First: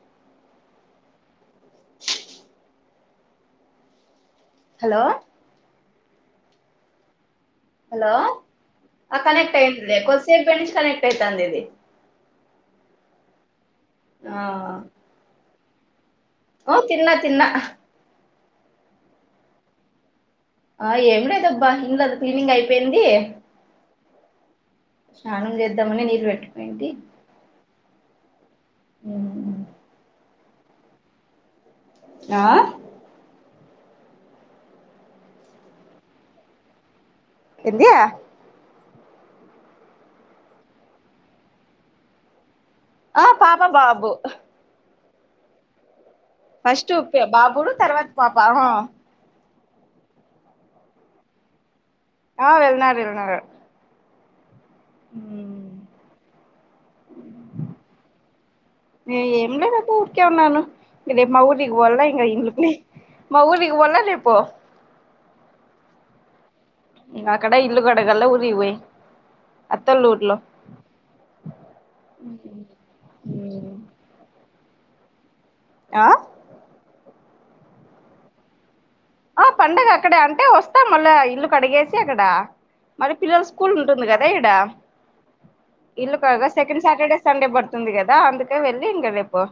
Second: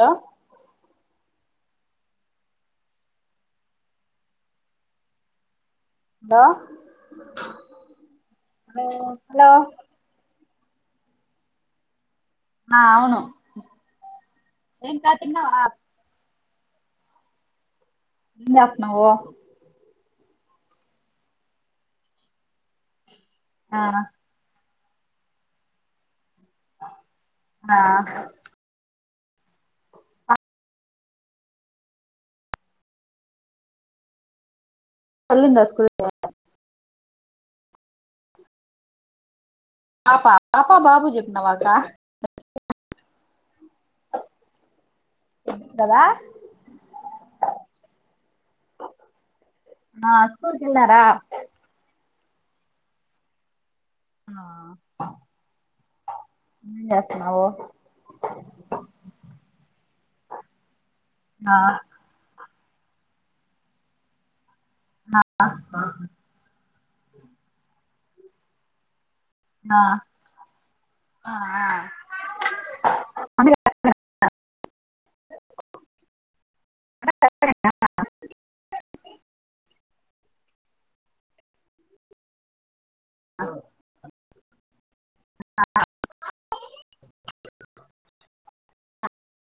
Hello hello బా hello ఆ connect అయిందిలే కొద్సేపు బంచి కనెక్ట్ అయితాందిది. ఆ అవును. ఇంకా తిన్నవా ఓ తిన్నా తిన్నా. ఏం చేత్తానవు ఆ ఏం లేదబ్బ ఇంట్లది క్లీనింగ్ అయిపోయింది. ఆ స్నానం చేద్దామని నీళ్ళు పెట్ ఆ ఉమ్ ఆ పల్ందా స్కూల్ ఏందీ పాపా పాపా బాబు చెప్పిన వాక్క ఆ పాప బాబు కదా ఫస్ట్ కే బాబుడు తర్వాత పాపా ఆ ఆ స్కూల్ కెల్లారా ఆ వెళ్ళినరూ వెళ్ళినరు ఆ ఎంచేస్తునవు ఏ ఏంలేదు అబ్బ ఉరికే ఉన్నాను ఇదే మా ఆ ఊరికి పోవాలా ఇగ నీ మా ఊరికి పోవాలా రేపు ఆ ఆ అక్కడ ఇల్లు కడగల్ల ఊరికి పోయి ఆ అత్తోల ఊర్లో ఆ ఉమ్ ఉహ్మ్ ఆ ఆ [unintelligible] ఆ పండుగ అక్కడే అంటే వస్తాం మళ్ళా ఇల్లు కడిగేసి అక్కడ మరి పిల్లోలకి స్కూల్ ఉంటుంది కదా ఇక్కడ ఇల్లు కాగా సెకండ్ సాటర్డే సండే పడుతుంది కదా అందుకే వెళ్ళలి ఇంక రేపు పూ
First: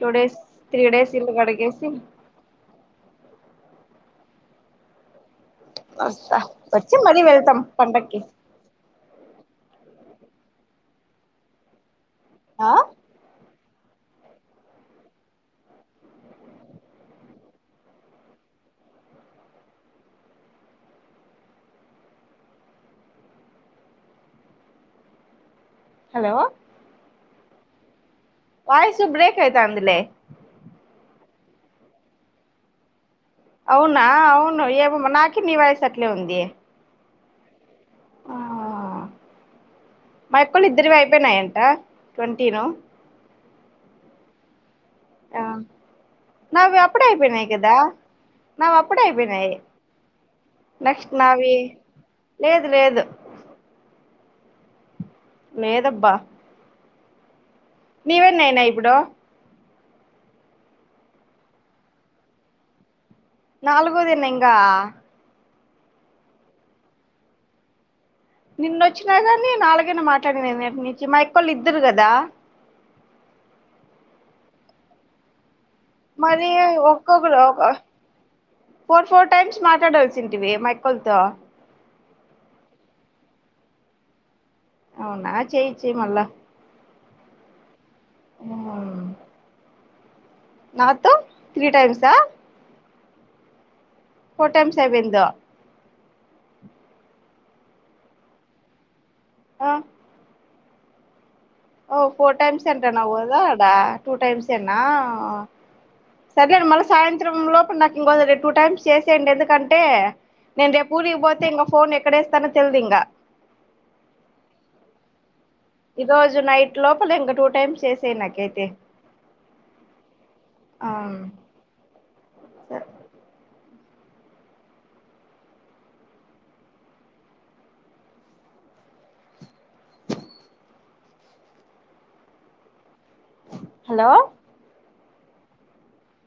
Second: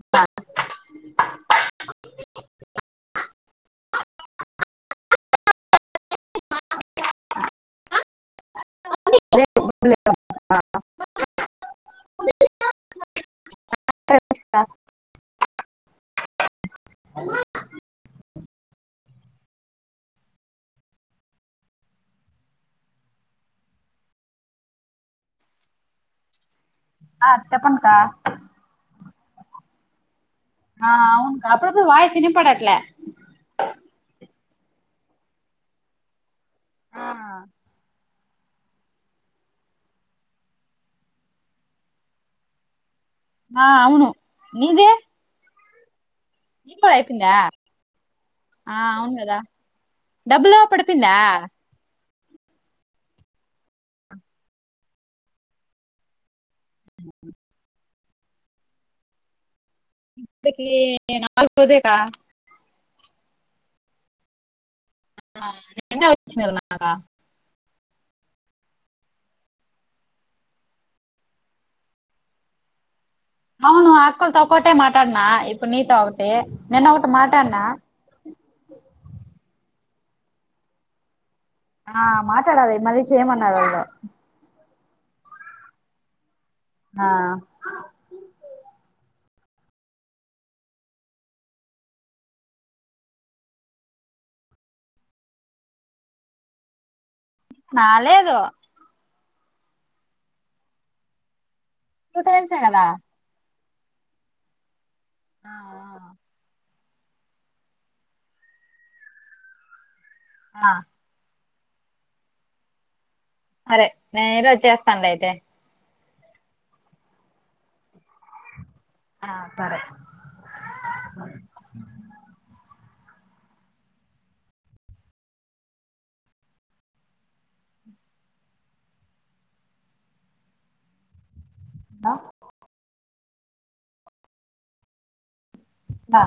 టూ డేస్ త్రీ డేస్ ఇల్ కడకేసి వస్త వచ్చి మళ్ళీ వెళ్తాం పండక్కి [unintelligible] ఆ [unintelligible] [unintelligible] హలో ఆ చెప్పక్క వయిసు బ్రేక్ అయితాందిలే ఆ అవునుకా నాకైతే వాయిస్ విన్నపడట్లే అవునా అవును ఏమో మల్ల నాకు నీ వాయిస్ అట్లే ఉంది ఆ ఆ మా యక్కోలవి ఇద్దరివీ అయిపోయినాయంట ట్వంటీను ఆ అవును నీది ఆ నావీ కూడా అప్పుడే అయిపోయిందా అయిపోయినాయి కదా నావి ఆ అప్పుడే అవును కదా అయిపోయినాయి డబ్బులు నెక్స్ట్ పడిపోయిందా నావి లేదు లేదు లేదబ్బా అ నీవేన్నాయి ఇప్పుడు ఇదీ నాలుగోదెక్క నాలుగోదేనా ఇంకా నిన్నె వాచినర [unintelligible] నిన్న వచ్చినా గాని నాలుగైనా మాట్లాడినేది మా యకొల్లు ఇద్దరు కదా అవును అక్కలోతో ఒకటే మాటడిన మరి ఒక్కొక్కరు ఒక ఫోర్ ఫోర్ టైమ్స్ మట్ మాట్లాడాల్సిన్టీవీ మా యక్కలతో ఆ మాట్లాడాలి మళ్ళి చేయమన్నారుారో అవునా చేయిచ్చే మళ్ళ ఆ ఆ నాతో త్రీ టైమ్సా ఫోటం సవెన్ దొ నాలేదు ఆ ఓ టూ ఫోర్ టైమ్సే టైమ్స్ కదా ఏంటనవవుోద అడా టూ టైమ్స్ ఏనా హ ఆ, సర్లే మల సాయంత్రం లోపు నాకు ఇంకొ ర టూ టైమ్స్ చేసేయంండి ఎందుకంటే ఆ, ఆ, నేను రేపు ఊరికిపోతే ఇంగ ఫోన్ ఎక్కడేస్తానో తెలిదింగా సరే నేను ఈరోజు చేస్తానులే అయితే ఈ రోజు నైట్ లోపల ఇంకా టూ టైమ్స్ చేసెన నాకైతే ఆ, సరే ఆ సరే ఆ హలో! దా